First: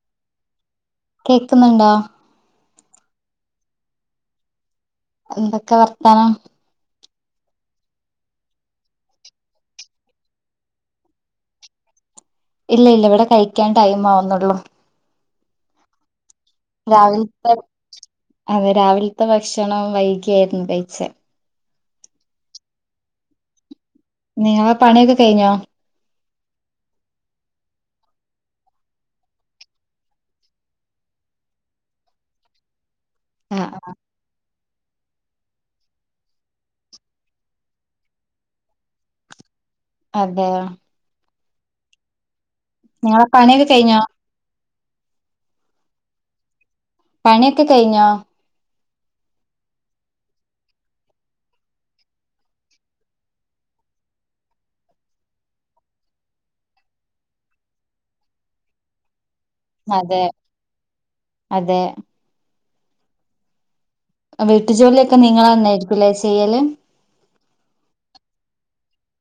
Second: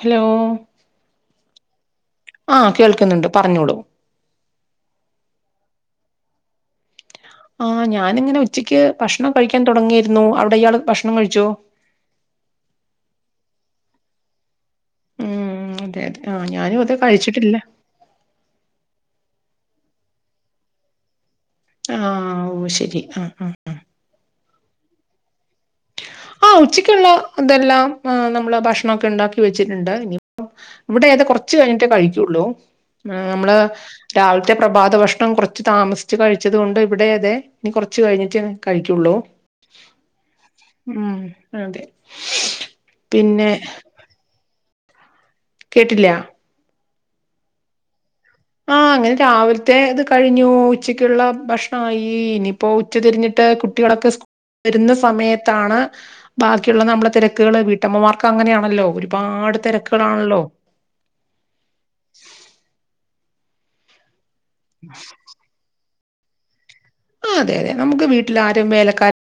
Hello കേക്കുന്നുണ്ടോ? ആഹ് കേൾക്കുന്നുണ്ട് പറഞ്ഞോളൂ. എന്തൊക്കെ വർത്താനം? ആഹ് ഞാനിങ്ങനെ ഉച്ചയ്ക്ക് ഭക്ഷണം കഴിക്കാൻ തുടങ്ങയിരുന്നു അവിടെ ഇയാൾ ഭക്ഷണം കഴിച്ചോ? ഇല്ല ഇല്ല ഇവിടെ കഴിക്കാൻ ടൈം ആവുന്നുള്ളൂ ഉം അതെ അതെ ആഹ് ഞാനും അത് രാവിലത്തെ കഴിച്ചിട്ടില്ല അതെ രാവിലത്തെ ഭക്ഷണം വൈകിയായിരുന്നു കഴിച്ചെ ആഹ് ഓഹ് ശരി ആഹ് ആഹ് ആഹ് നിങ്ങളെ പണിയൊക്കെ കഴിഞ്ഞോ ആ ഉച്ചക്കുള്ള ഇതെല്ലാം നമ്മള് ഭക്ഷണൊക്കെ ഉണ്ടാക്കി വെച്ചിട്ടുണ്ട് ഇനി ഇവിടെ ഇതേ കുറച്ച് കഴിഞ്ഞിട്ടേ കഴിക്കുള്ളൂ നമ്മള് ആ രാവിലത്ത പ്രഭാത ഭക്ഷണം കുറച്ച് താമസിച്ച് കഴിച്ചത് കൊണ്ട് ഇവിടെ അതേ ഇനി കുറച്ച് കഴിഞ്ഞിട്ടെ കഴിക്കൊള്ളൂ അതെയോ ഉം അതെ നിങ്ങളെ പിന്നെ പണിയൊക്കെ കഴിഞ്ഞോ? കേട്ടില്ല പണിയൊക്കെ കഴിഞ്ഞോ? ആഹ് അങ്ങനെ രാവിലത്തെ ഇത് കഴിഞ്ഞു ഉച്ചക്കുള്ള ഭക്ഷണമായി ഇനി ഇപ്പോ ഉച്ചതിരിഞ്ഞിട്ട് കുട്ടികളൊക്കെസ്‌കൂ വരുന്ന സമയത്താണ് ബാക്കിയുള്ള നമ്മളുടെ തിരക്കുകള് വീട്ടമ്മമാർക്ക് അങ്ങനെയാണല്ലോ ഒരുപാട് അതെ തിരക്കുകളാണല്ലോ അതെ വീട്ടു ജോലിയൊക്കെ നിങ്ങൾ തന്നായിയിരിക്കൂല്ലേ ചെയ്യല് ആഹ് അത അതെ നമുക്ക് വീട്ടിൽ ആരും വേലക്കാല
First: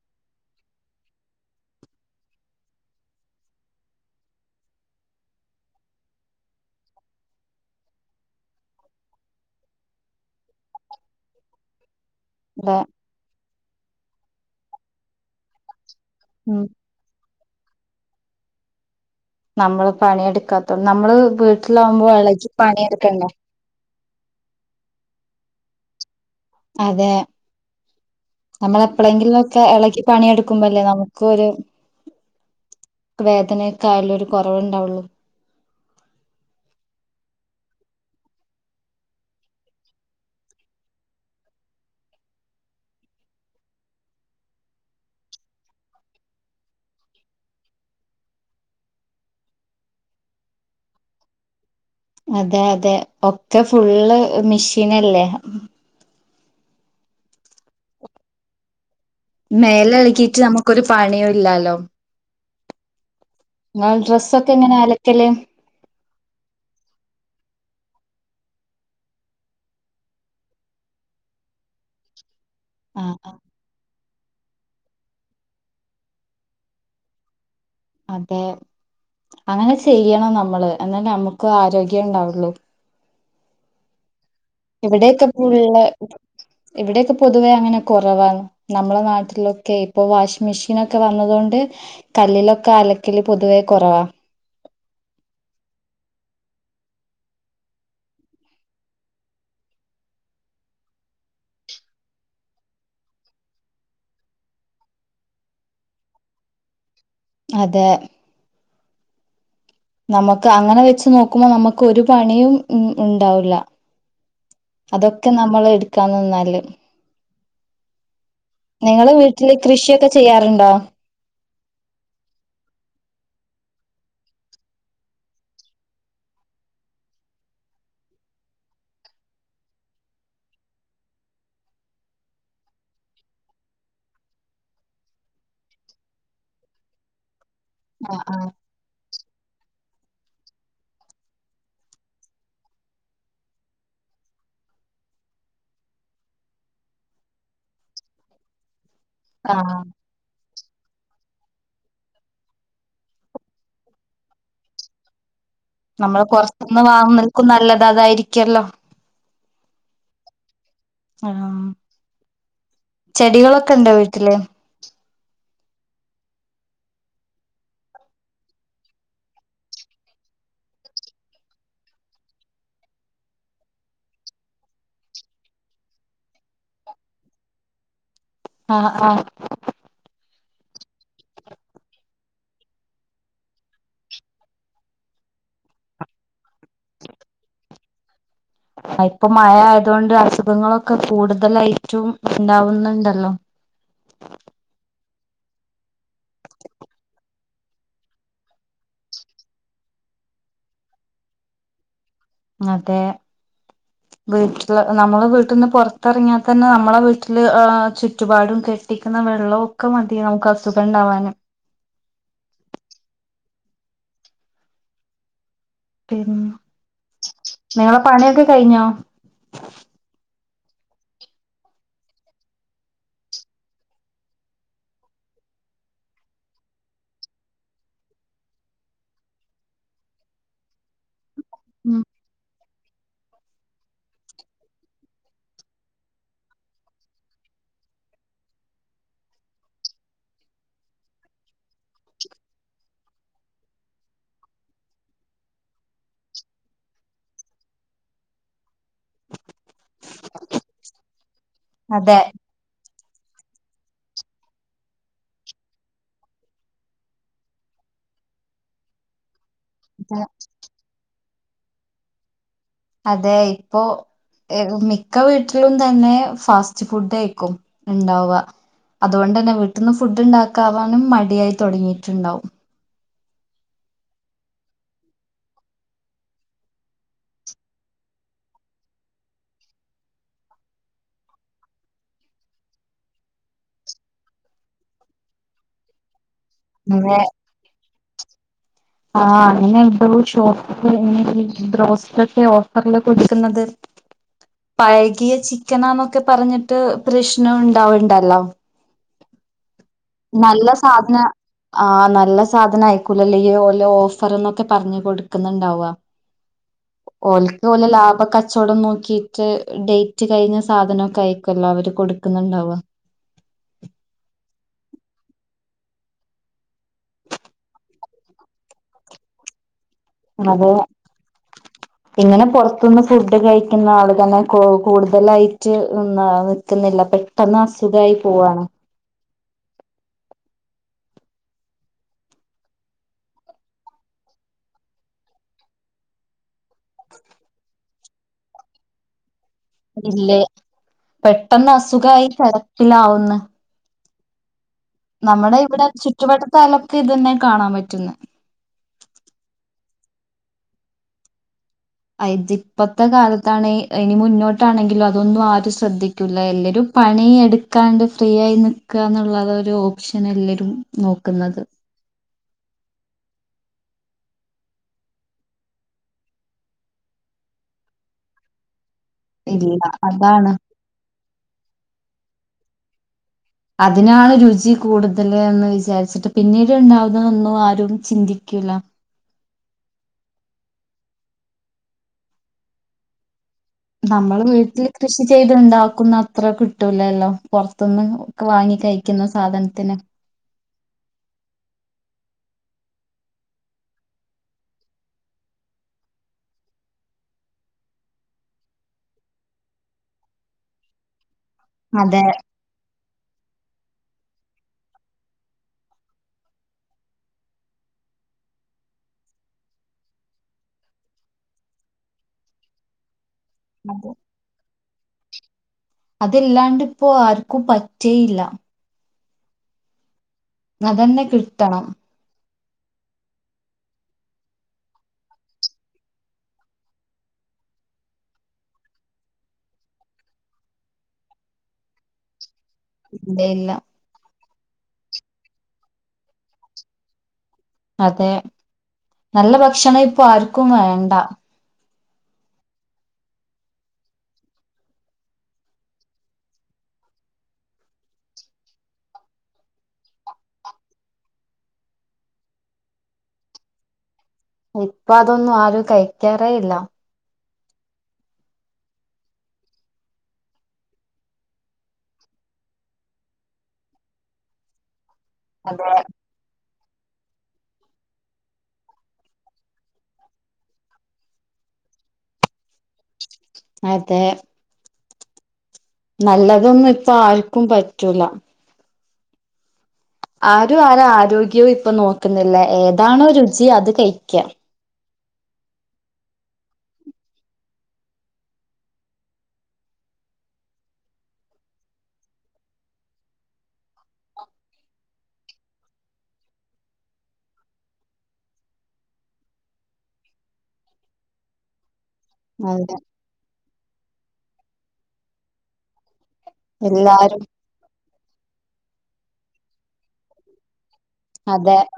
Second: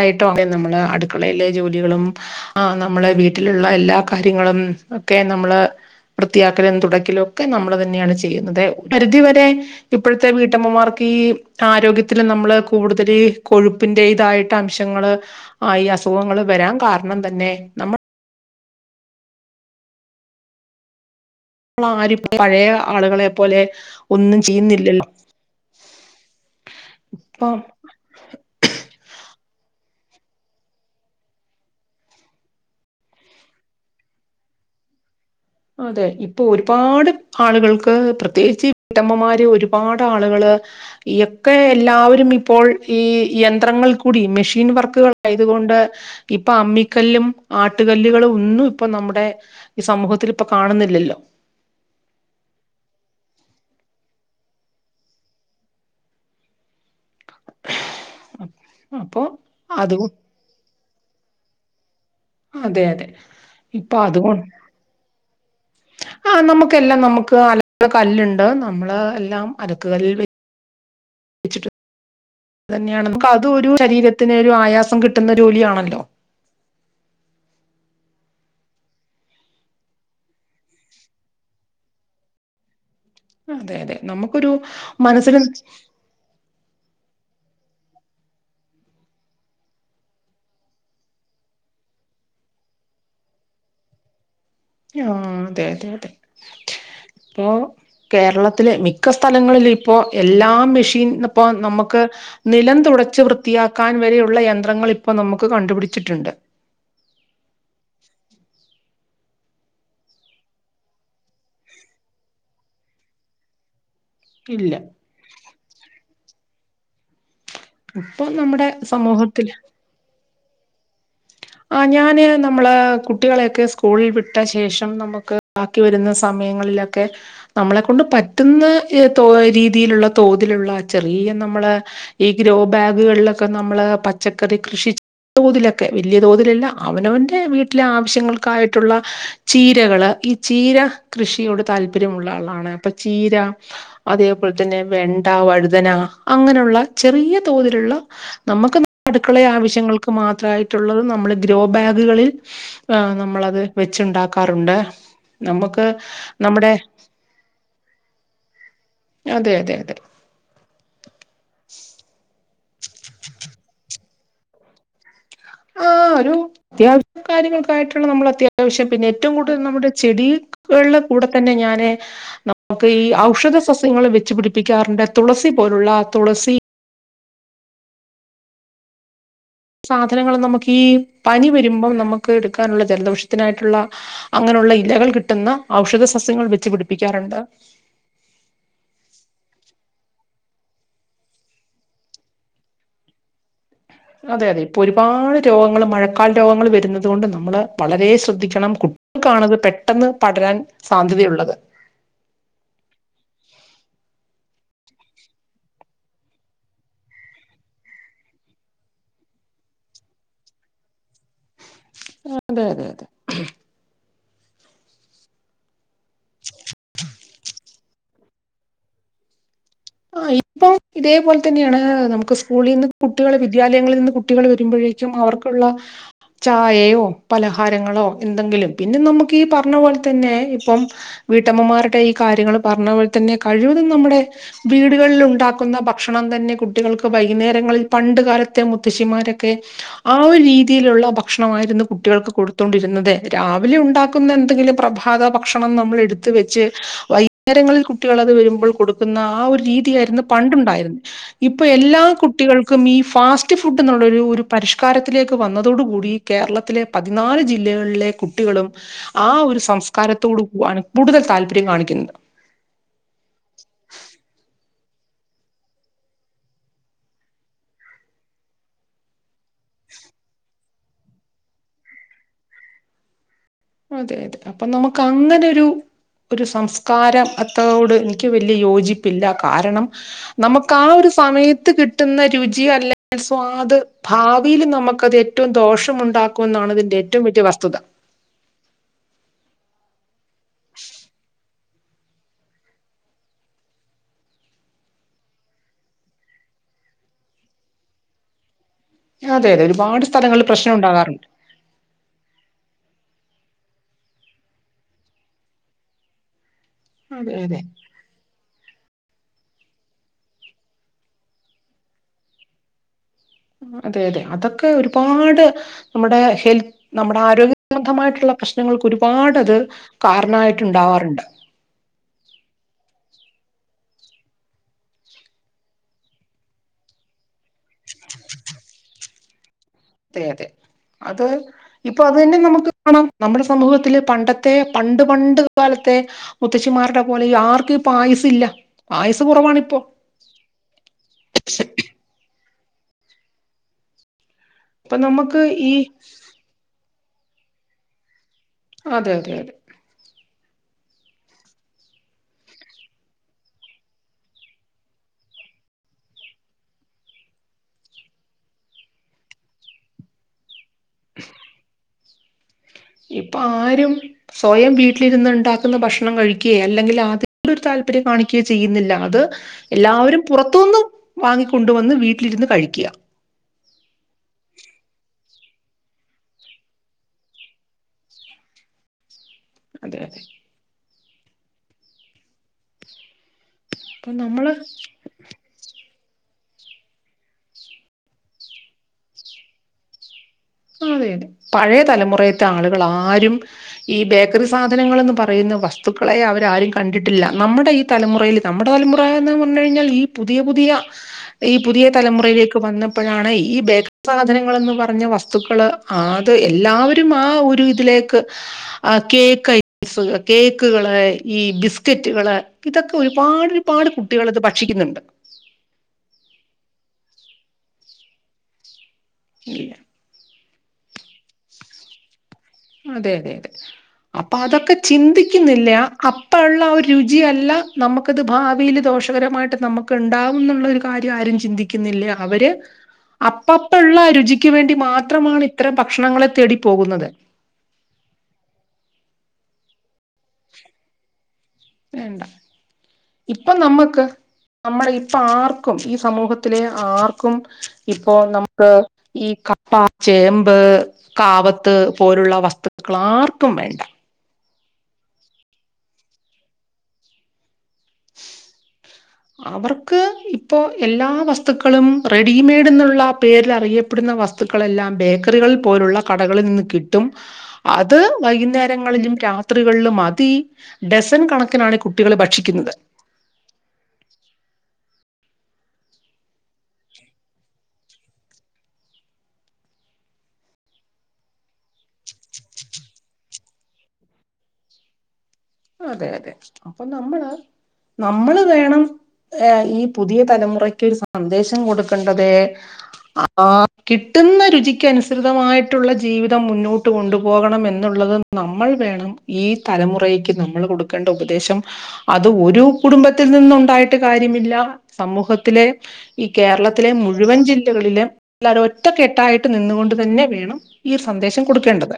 യിട്ടും നമ്മള് അടുക്കളയിലെ ജോലികളും ആ നമ്മെ വീട്ടിലുള്ള എല്ലാ കാര്യങ്ങളും ഒക്കെ നമ്മള് വൃത്തിയാക്കലും തുടക്കിലും ഒക്കെ നമ്മൾ തന്നെയാണ് ചെയ്യുന്നത്. പരിധിവരെ ഇപ്പോഴത്തെ വീട്ടമ്മമാർക്ക് ഈ ആരോഗ്യ ത്തി നമ്മള് അതെ കൂടുതൽ കൊഴുപ്പിൻന്റെ ഇതായിട്ട് അംശങ്ങള് ആഹ് ഈ അസുഖങ്ങള് ഉം വരാൻ കാരണം തന്നെ നമ്മൾ നമ്മള് പണിയെടുക്കാത്തോണ്ട് നമ്മള് വീട്ടി പ്പോ ആരും പഴയ ആളുകളെ പോലെ ഒന്നും ചെയ്യുന്നില്ലോ. അതെ നമ്മളെ എപ്പഴെങ്കിലും ഒക്കെ ഇളകി പണിയെടുക്കുമ്പോ അല്ലേ നമ്മുക്കൊരു വേദനക്കായുരു കുറവുണ്ടാവുള്ളൂ അതെ ഇപ്പൊ ഒരുപാട് ആളുകൾക്ക് പ്രത്യേകിച്ച് വീട്ടമ്മമാര് ഒരുപാട് ആളുകള് ഈ ഒക്കെ എല്ലാവരും ഇപ്പോൾ ഈ യന്ത്രങ്ങൾ കൂടി മെഷീൻ വർക്കുകൾ ആായതുകൊണ്ട് ഇപ്പൊ അമ്മിക്കല്ലും, ആട്ടുകല്ലുകളും ഒന്നും ഇപ്പൊ നമ്മുടെ ഈ സമൂഹത്തിൽ ഇപ്പൊ കാണുന്നില്ലല്ലോ അതെ അതെ ഒക്കെ ഫുള്ള് മെഷീൻല്ലേ അപ്പോ മേല ഇളക്കിട്ട് നമുക്കരു പണിയോ ഇല്ലാലോ അതെ അതെ ഇപ്പൊ ആഹ് അതുകൊണ്ട് ഡ്രസ്സൊക്കെ എങ്ങനെ അലക്കല് ആ നമുക്കെല്ലാം നമുക്ക് അല്ലക്കുന്ന കല്ലുണ്ട് നമ്മള് എല്ലാം അലക്ക് കല്ല് വെച്ചിട് അ ആ തന്നെയാണ് ആ, അത് ഒരു ശരീരത്തിന് ഒരു ആയാസം കിട്ടുന്ന ജോലിയാണല്ലോ അതെ അങ്ങനെ ചെയ്യണം നമ്മള് എന്നാലെ നമുക്ക് ആരോഗ്യം ഉണ്ടാവുള്ളു അതെ അതെ നമുക്കൊരു ഇവിടെയൊക്കെ മനസ്സിന് ഫുള്ള് ഇവിടെയൊക്കെ പൊതുവേ അങ്ങനെ കുറവാണ്. നമ്മളെ നാട്ടിലൊക്കെ ഇപ്പൊ വാഷിംഗ് മെഷീക്കെ വന്നതു കൊണ്ട് കല്ലിലൊക്കെ അലക്കല് പൊതുവേ കുറവാ ആഹ് അതെ അതെ ഓ കേരളത്തിലെ മിക്ക സ്ഥലങ്ങളിലും ഇപ്പോ എല്ലാം മെഷീൻ ഇപ്പൊ നമുക്ക് നിലം തുടച്ച്‌ വൃത്തിയാക്കാൻ വരെയുള്ള യന്ത്രങ്ങൾ ഇപ്പൊ നമുക്ക് കണ്ടുപിടിച്ചിട്ടുണ്ട്. അതെ. നമുക്ക് അങ്ങനെ വെച്ച് നോക്കുമ്പോ നമുക്ക് ഒരു പണിയും ഉ ഉണ്ടാവില്ല. ഇല്ല. അതൊക്കെ നമ്മൾ എടുക്കാനിന്നാല് ഇപ്പൊ നമ്മുടെ നിങ്ങള് സമൂഹത്തിൽ വീട്ടില് കൃഷിയൊക്കെ ചെയ്യാറുണ്ടോ? ആഹ് ഞാന് നമ്മള് കുട്ടികളെയൊക്കെ സ്കൂളിൽ വിട്ട ശേഷം നമുക്ക് ആഹ് ക്കി വരുന്ന സമയങ്ങളിലൊക്കെ നമ്മളെ കൊണ്ട് പറ്റുന്ന രീതിയിലുള്ള തോതിലുള്ള ചെറിയ നമ്മളെ ഈ ഗ്രോ ബാഗുകളിലൊക്കെ നമ്മള് പച്ചക്കറി കൃഷി തോതിലൊക്കെ വെല്ല്യേ തോതിലല്ല അവനവൻ്റെ വീട്ടിലെ ആഹ് ആഹ് ആവശ്യങ്ങൾക്കായി ട്ടുള്ള ചീരകള് ഈ ചീര കൃഷിയോട് താല്പര്യമുള്ള ആളാണ് അപ്പൊ ചീര അതേപോലെ തന്നെ വെണ്ട, വഴുതന അങ്ങനെള്ള ചെറിയ തോതില്ള്ള നമ്മക്ക് അടുക്കള ആഹ് ആവശ്യങ്ങൾക്ക് മാത്രമായിട്ടുള്ളത് നമ്മള് ഗ്രോ ബാഗുകളിൽ ആഹ് നമ്മളത് വെച്ചുണ്ടാക്കാറുണ്ട് നമുക്ക് നമ്മള് നമ്മുടെ പൊർത്തുന്ന് വാങ്ങ്നതിൽക്കും നല്ലത് അതായിരിക്കല്ലോ? അതെ അതെ അതെ ആഹ് ചെടികളൊക്കെ ഇണ്ടോ വീട്ടില്? ആഹ് ഒരു അത്യാവശ്യം കാര്യങ്ങൾക്കായിട്ടാണ് നമ്മൾ അത്യാവശ്യം പിന്നെ ഏറ്റവും കൂടുതൽ നമ്മുടെ ചെടിയിൽ ൾടെ കൂടെ തന്നെ ഞാന് നമുക്ക് ഈ ഔഷധ സസ്യങ്ങൾ വെച്ചു പിടിപ്പിക്കാറുണ്ട് തുളസി പോലുള്ള തുളസി ആഹ് ആഹ് സാധനങ്ങൾ നമുക്ക് ഈ പനി വരുമ്പം നമുക്ക് എടുക്കാനുള്ള ജലദോഷത്തിനായിട്ടുള്ള അങ്ങനെള്ള ഇലകൾ കിട്ടുന്ന ഔഷധ സസ്യങ്ങൾ വെച്ച് പിടിപ്പിക്കാറ്ണ്ട് ഇപ്പൊ മഴ ആയതൊണ്ട് അസുഖങ്ങളൊക്കെ കൂടുതലായിട്ടും ഉണ്ടാവുന്നുണ്ടല്ലോ? അതെ അതെ ഇപ്പൊ ഒരുപാട് രോഗങ്ങൾ മഴക്കാല രോഗങ്ങൾ വരുന്നത് കൊണ്ട് നമ്മള് വളരെ ശ്രദ്ധിക്കണം. ക്കാണത് പെട്ടെന്ന് പടരാൻ സാധ്യതയുള്ളത് അതെ വീട്ടില് നമ്മള് വീട്ടിന്ന് പോറത്തിറങ്ങിയാ തന്നെ നമ്മളെ വീട്ടില് ചുറ്റുപാടുംക്കെ കുടിക്കുന്ന വെള്ളവും ഒക്കെ മതിയാവും ക്ക അസുഖം ഇണ്ടാവാന് അതെ അതെ അതെ പിന്നെ നിങ്ങളെ പണിയൊക്കെ കഴിഞ്ഞോ? ആഹ് ഇപ്പം ഇതേപോലെ തന്നെണ് നമുക്ക് സ്കൂളിൽ നിന്ന് കുട്ടികൾ വിദ്യാലയങ്ങളിൽ നിന്ന് കുട്ടികൾ വരുമ്പഴേ ച്ചും അവർക്കുള്ള ചായയോ, പലഹാരങ്ങളോ എന്തെങ്കിലും പിന്നെ നമുക്ക് ഈ പറഞ്ഞ പോലെ തന്നെ ഇപ്പം വീട്ടമ്മമാരുടെ ഉം ഈ കാര്യങ്ങള് പർഞ്ഞ പോലെ തന്നെ കഴിവതും നമ്മുടെ വീടുകളിൽ ഉണ്ടാക്കുന്ന ഭക്ഷണം തന്നെ കുട്ടികൾക്ക് വൈകുന്നേരങ്ങളിൽ പണ്ട് കാലത്തെ മുത്തശ്ശിമാരൊക്കെ ആഹ് ഒരു രീതിയിലുള്ള ഭക്ഷണമായിരുന്നു കുട്ടികൾക്ക് കൊടുത്തോണ്ടിരുന്നത് രാവിലെ ഉണ്ടാക്കുന്ന എന്തെങ്കിലും പ്രഭ സാധാ ഭക്ഷണം നമ്മൾ എടുത്ത് വെച്ച് വൈകുന്നേരങ്ങളിൽ കുട്ടികളത് വരുമ്പോൾ കൊടുക്കുന്ന ആഹ് ഒരു രീതിയായിരുന്നു പണ്ട് ഉണ്ടായിരുന്നത് ഇപ്പൊ എല്ലാ അതെ കുട്ടികൾ ക്കും ഈ ഫാസ്റ്റ് ഫുഡ് ഇന്നുള്ളൊരു ഒരു പരിഷ്കാരത്തിലേക്ക് വന്നതോടുകൂടി കേരളത്തിലെ പതിനാല് ജില്ലകളിലെ കുട്ടികളും ആഹ് ഒരു സ് അതെ സംസ്കാരത്തോട് [unintelligible] കൂടുതൽ താല്പര്യം കാണിക്കുന്നത് അതെ ഇപ്പോ മിക്ക വീട്ടിലും തന്നെ ഫാസ്റ്റ് ഫുഡയ്ക്കും ഇണ്ടാവ അതുകൊണ്ട് തന്നെ വീട്ടിന്ന് ഫുഡ് ഇണ്ടാക്കാനും മടിയായി തോടങ്ങിട്ട്ണ്ടാവും. അതെ അതെ അപ്പൊ നമുക്ക് അങ്ങനൊരു ഒരു സംസ്കാരത്തോട് എനിക്ക് വെല്യേ യോജിപ്പില്ല കാരണം നമ്മക്ക് ആഹ് ഒരു സമയത്ത് കിട്ടുന്ന രുചി അല്ലെങ്കി സ്വാദ് ഭാവിയില് നമ്മക്കത് ഏറ്റവും ദോഷം ഉണ്ടാക്കുന്നാണ് ഇതിന്റെ അങ്ങനെ ഏറ്റവും വെല്യേ വസ്തുത ആഹ് അങ്ങനെണ് [unintelligible] ബ്രോസ്‌റ്റോക്കെ ഓഫർല് കൊടുക്കുന്നത് പഴകിയ ചിക്കനാന്നൊക്കെ പറഞ്ഞിട്ട് പ്രശ്നം ഉണ്ടാവ്ണ്ടല്ലോ? അതെ അതെ ഒരുപാട് സ്ഥലങ്ങളിൽ പ്രശ്നം ഉണ്ടാകാറുണ്ട്. ആ നല്ല സാനം ആയിക്കൂലലെ ഈ ഓൽ ഓഫർ എന്നൊക്കെ പറഞ്ഞ് കൊട്ക്ക്ന്ന് ഇണ്ടാവാ അതെ അതെ ഓൽക്ക് ഓലെ ലാഭ കച്ചോടം നോ ക്കെറ്റ് ഡെയിറ്റ് കഴിഞ്ഞ സാധനൊക്കെ ആയിരിക്കോല്ലോ അവര് കൊട്ക്ക്ന്ന് ഇണ്ടാവാ. അതെ അതെ അതൊക്കെ ഒര്പാട്. നമ്മുടെ ഹെൽ നമ്മുടെ ആരോഗ്യ സംബന്ധമായിട്ടുള്ള പ്രശ്നങ്ങൾക്ക് ഒര്പാട് അത്. കാറണം ആയിട്ട് അതെ ഇണ്ടാവാർ ഇണ്ട്. ഇങ്ങനെ പൊർത്ത്ന്ന് ഫുഡ് കഴിക്കുന്ന ആൾ തന്നെ കൂ കൂട്തലായിട്ട് നിന്നാ നിക്ക്ന്നില്ല പെ ട്ടെന്ന് അസുഖായി പോവാണ്. അതെ അതെ അത്. ഇപ്പം അത് തന്നെ നമുക്ക് കാണാം നമ്മുടെ സമൂഹത്തില് പണ്ടത്തെ പണ്ട് പണ്ട് കാലത്തെ. മുത്തശ്ശിമാരുടെ പോലെ ആർക്കും ഇപ്പ ആയുസ് ഇല്ല ആയുസ് കൊറവാണിപ്പോ. ഇല്ലെ പെട്ടന്ന് അസുഖായി കെടപ്പിലാവുന്ന്. ഇപ്പൊ നമുക്ക് നമ്മുടെ ഈ ഇവടെ ചുറ്റുവട്ടത്തായാലൊക്കെ ഇതെന്നെ കാണാൻ പറ്റുന്നെ. അതെ അതെ അതെ. അഹ്ര്തി ഇപ്പത്തെ കാലത്താണ് ഇനി മുന്നോട്ടാണെങ്കിലും അതൊന്നും ആരും ശ്രദ്ധി ക്കൂലാ എല്ലരും പണി എടുക്കാണ്ട് ഫ്രീ ആയി നിക്കാന്ന് ഇള്ളെത് ഒരു ഓപ്ഷെൻ എല്ലരും. നോക്ക്ന്നെത്. ഇപ്പ ആരും. സ്വയം വീട്ടിൽ ഇര്ന്ന് ഇണ്ടാക്കുന്ന ഭക്ഷണം കഴിക്കെ അല്ലെങ്കിൽ അതിൽ ഒരു താല്പര്യം കാണിക്കുകയോ ചെയ്യുന്നില്ല അത്. ഇല്ല എല്ലാവരും അതാണ് പുറത്തുന്ന് വാങ്ങിക്കൊണ്ട് വന്ന് വീട്ടിൽ ഇരുന്ന് കഴിക്ക്യാ അതിനാണ് രുചി കൂട് തെൽന്ന് വിചാരിച്ചിട്ട് പിന്നീട് ഇണ്ടാവുന്ന തൊന്നും ആരും ചിന്തിക്കൂലാ അതെ അതെ. അപ്പൊ നമ്മൾ നമ്മള് വീട്ടിൽ കൃഷി ചെയ്ത് ഇണ്ടാക്കുന്ന അത്ര കിട്ടൂലല്ലോ പൊറത്ത്ന്ന് ഒക്കെ വാങ്ങി കഴിക്ക്ന്ന സാധൻത്തിന്. അതെ അതെ പഴെ തലമുറെത്തെ ആളുകൾ ആരും. ഈ ബേക്കറി സാധനങ്ങൾന്ന് പറയുന്ന വസ്തുക്കളെ അവരാരും കണ്ടിട്ട് ഇല്ല നമ്മുടെ ഈ തലമുറെൽ നമ്മുടെ തലമുറയെന്ന് പർണ് കഴിഞ്ഞാൽ ഈ പുതിയ പുതിയ. ഈ പുതിയ അതെ തലമുറയിലേക്ക് വന്നപ്പഴാണ് ഈ ബേക് സാധനങ്ങൾ എന്ന് പറഞ്ഞ വസ് തുക്കെൾ ആത് എല്ലാവരും ആ ഒരു ഇതിലേക്ക് ആ കേക്ക് ആ സ് കേക്ക്കൾ ഈ ബിസ്ക്കെറ്റുകൾ ഇതൊക്കെ ഒരുപാട്. പാട് അതെ കുട്ടികൾ ഇത് ഭക്ഷിക്ക്ന്ന് ഇണ്ട്. അത് ഇല്ലാണ്ട് ഇപ്പോ ആർക്കും പറ്റേ ഇല്ല. ഇല്ല. അതെന്നെ കിട്ടെണം. അതെ അതെ അതെ അപ്പ അതൊക്കെ ചിന്തിക്ക്ന്നില്ല അപ്പ ഇള്ള ആ രുചി അല്ല. നമ്മുക്ക് ഇത് ഭാവിയിൽ ദോഷകരമായിട്ട് നമ്മുക്ക് ഇണ്ടാവും ഇന്ന് ഇള്ള ഒരു കാര്യം ആരും ചിന്തിക്കുന്നില്ല അവര്. അപ്പ ഇല്ല അപ്പ ഇള്ള രുചിക്ക് വേണ്ടി മാത്രമാണ് ഇത്തരം ഭക്ഷണങ്ങളെ തേടി പോകുന്നെത്. അതെ നല്ല ഭക്ഷണം ഇപ്പൊ ആര്ക്കും വേണ്ടാ വേണ്ടാ ഇപ്പം നമ്മക്ക്. നമ്മളെ ഇപ്പ ആർക്കും ഈ സമൂഹത്തിലെ ആർക്കും. ഇപ്പൊ നമുക്ക് ഈ കപ്പ, ചേമ്പ് കാവത്ത് പോലുള്ള വസ്തുക്കളാർക്കും വേണ്ട. ഇപ്പ അതൊന്നും ആരും കഴിക്കാറേയില്ല അവർക്ക് ഇപ്പോ എല്ലാ വസ്തുക്കളും റെഡിമെയ്ഡ്ന്നുള്ള പേരിലറിയപ്പെടുന്ന വസ് തുക്കളെല്ലാം ബേക്കറികളിൽ അതെ പോലുള്ള കടകളിൽ നിന്ന് കിട്ടും അത് വൈകുന്നേരങ്ങളിലും രാത്രികളിലും അതി ഡസൻ കണക്കിനാണ് കുട്ടികള് ഭക്ഷിക്കുന്നത് അതെ നല്ലതൊന്നും ഇപ്പാർക്കും പറ്റൂല ആരും ആരാരോഗ്യവും ഇപ്പൊ നോക്കുന്നില്ല ഏതാണോ രുചി അത് കഴിക്ക അതെ അതെ അപ്പൊ നമ്മള് നമ്മള് വേണം ഏഹ് ഈ പുതിയ തലമുറക്കൊരു സന്ദേശം കൊടുക്കേണ്ടത് ആഹ് കിട്ടുന്ന രുചിക്ക് അനുസൃതമായിട്ടുള്ള ജീവിതം മുന്നോട്ട് കൊണ്ടുപോകണം എന്നുള്ളത് നമ്മൾ വേണം ഈ തലമുറയ്ക്ക് നമ്മൾ കൊടുക്കേണ്ട ഉപദേശം അത് ഒരു അതെ കുടുംബ ത്തിൽ നിന്നുണ്ടായിട്ട് കാര്യമില്ല സമൂഹത്തിലെ ഈ കേരളത്തിലെ മുഴുവൻ എല്ലാരും ജി ല്ലകളിലെ എല്ലാവരും ഒറ്റക്കെട്ടായിട്ട് നിന്നുകൊണ്ട് തന്നെ വേണം ഈ ഒരു സന്ദേശം അതെ കൊടുക്കേണ്ടത്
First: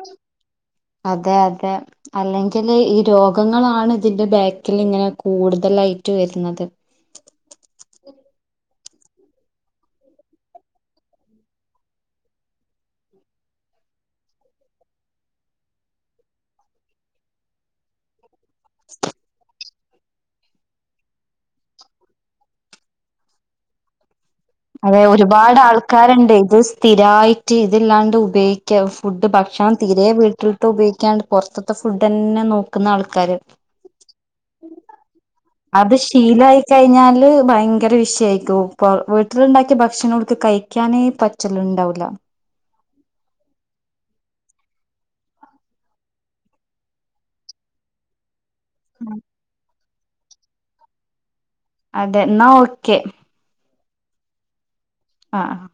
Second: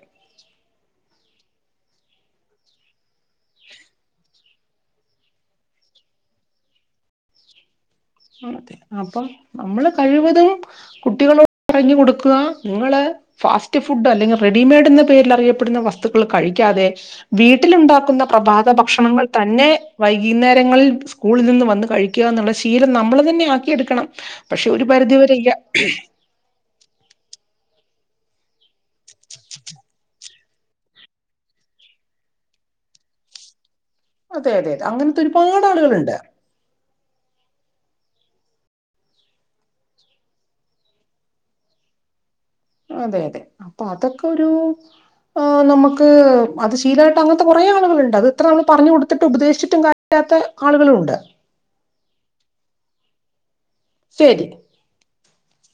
അതെയതെ അല്ലെങ്കില് ഈ രോഗ ങ്ങളാണ് ഇതിന്റെ ബാക്കിലിങ്ങനെ കൂടുതലായിട്ട് വരുന്നത് അതെ അപ്പം നമ്മള് കഴിവതും കുട്ടികളോട് പറഞ്ഞു കൊടുക്കുക ഇങ്ങള് ഫാസ്റ്റ് ഫുഡോ അല്ലെങ്കില് റെഡിമെയഡ് എന്ന പേരിൽ അറിയപ്പെടുന്ന വസ്തുക്കള് കഴിക്കാതെ വീട്ടിലുണ്ടാക്കുന്ന പ്രഭാത ഭക്ഷണങ്ങൾ തന്നെ വൈകുന്നേരങ്ങളിൽ സ്കൂളിൽ നിന്ന് വന്ന് കഴിക്കുകയെന്നുള്ള ശീലം നമ്മള് തന്നെ ആക്കിയെടുക്കണം പക്ഷെ ഒരു അതെ പരിധിവരെ ഇയ ഒരുപാട് ആൾക്കാര്ണ്ട് ഇത് സ്ഥിരായിട്ട് ഇതില്ലാണ്ട് ഉപയോഗ ക്കാവും ഫുഡ് ഭക്ഷണം തീരെ വീട്ടിലത്തെ ഉപയോഗിക്കാണ്ട് പൊറത്ത്ത്തെ ഫുഡ് തന്നെ നോക്കുന്ന ആൾക്കാര് അതെ അതെയതെ അങ്ങനത്തെ അത് ഒരുപാടാളുകള്ണ്ട് ശീലായി കഴിഞ്ഞാല് ഭയങ്കര വിഷയായിരിക്കും ഇപ്പ വീ ട്ടില്ണ്ടാക്കിയ ഭക്ഷണോൽക്ക് കഴിക്കാനേ പറ്റല്ണ്ടാവൂല്ല അതെ അതെ അപ്പൊ അതൊക്കൊരു ആഹ് നമുക്ക് അത് ശീലവായിട്ട് അങ്ങനത്തെ കൊറെയാളുകളുണ്ട് അത് എത്ര നമ്മള് പറഞ്ഞ് കൊടുത്തിട്ടും ഉപദേശിച്ചിട്ടും കര്യമില്ലാത്ത ആളുകളുമുണ്ട് അതെ ഇന്നാ ഓക്കെ ശരി ആഹ്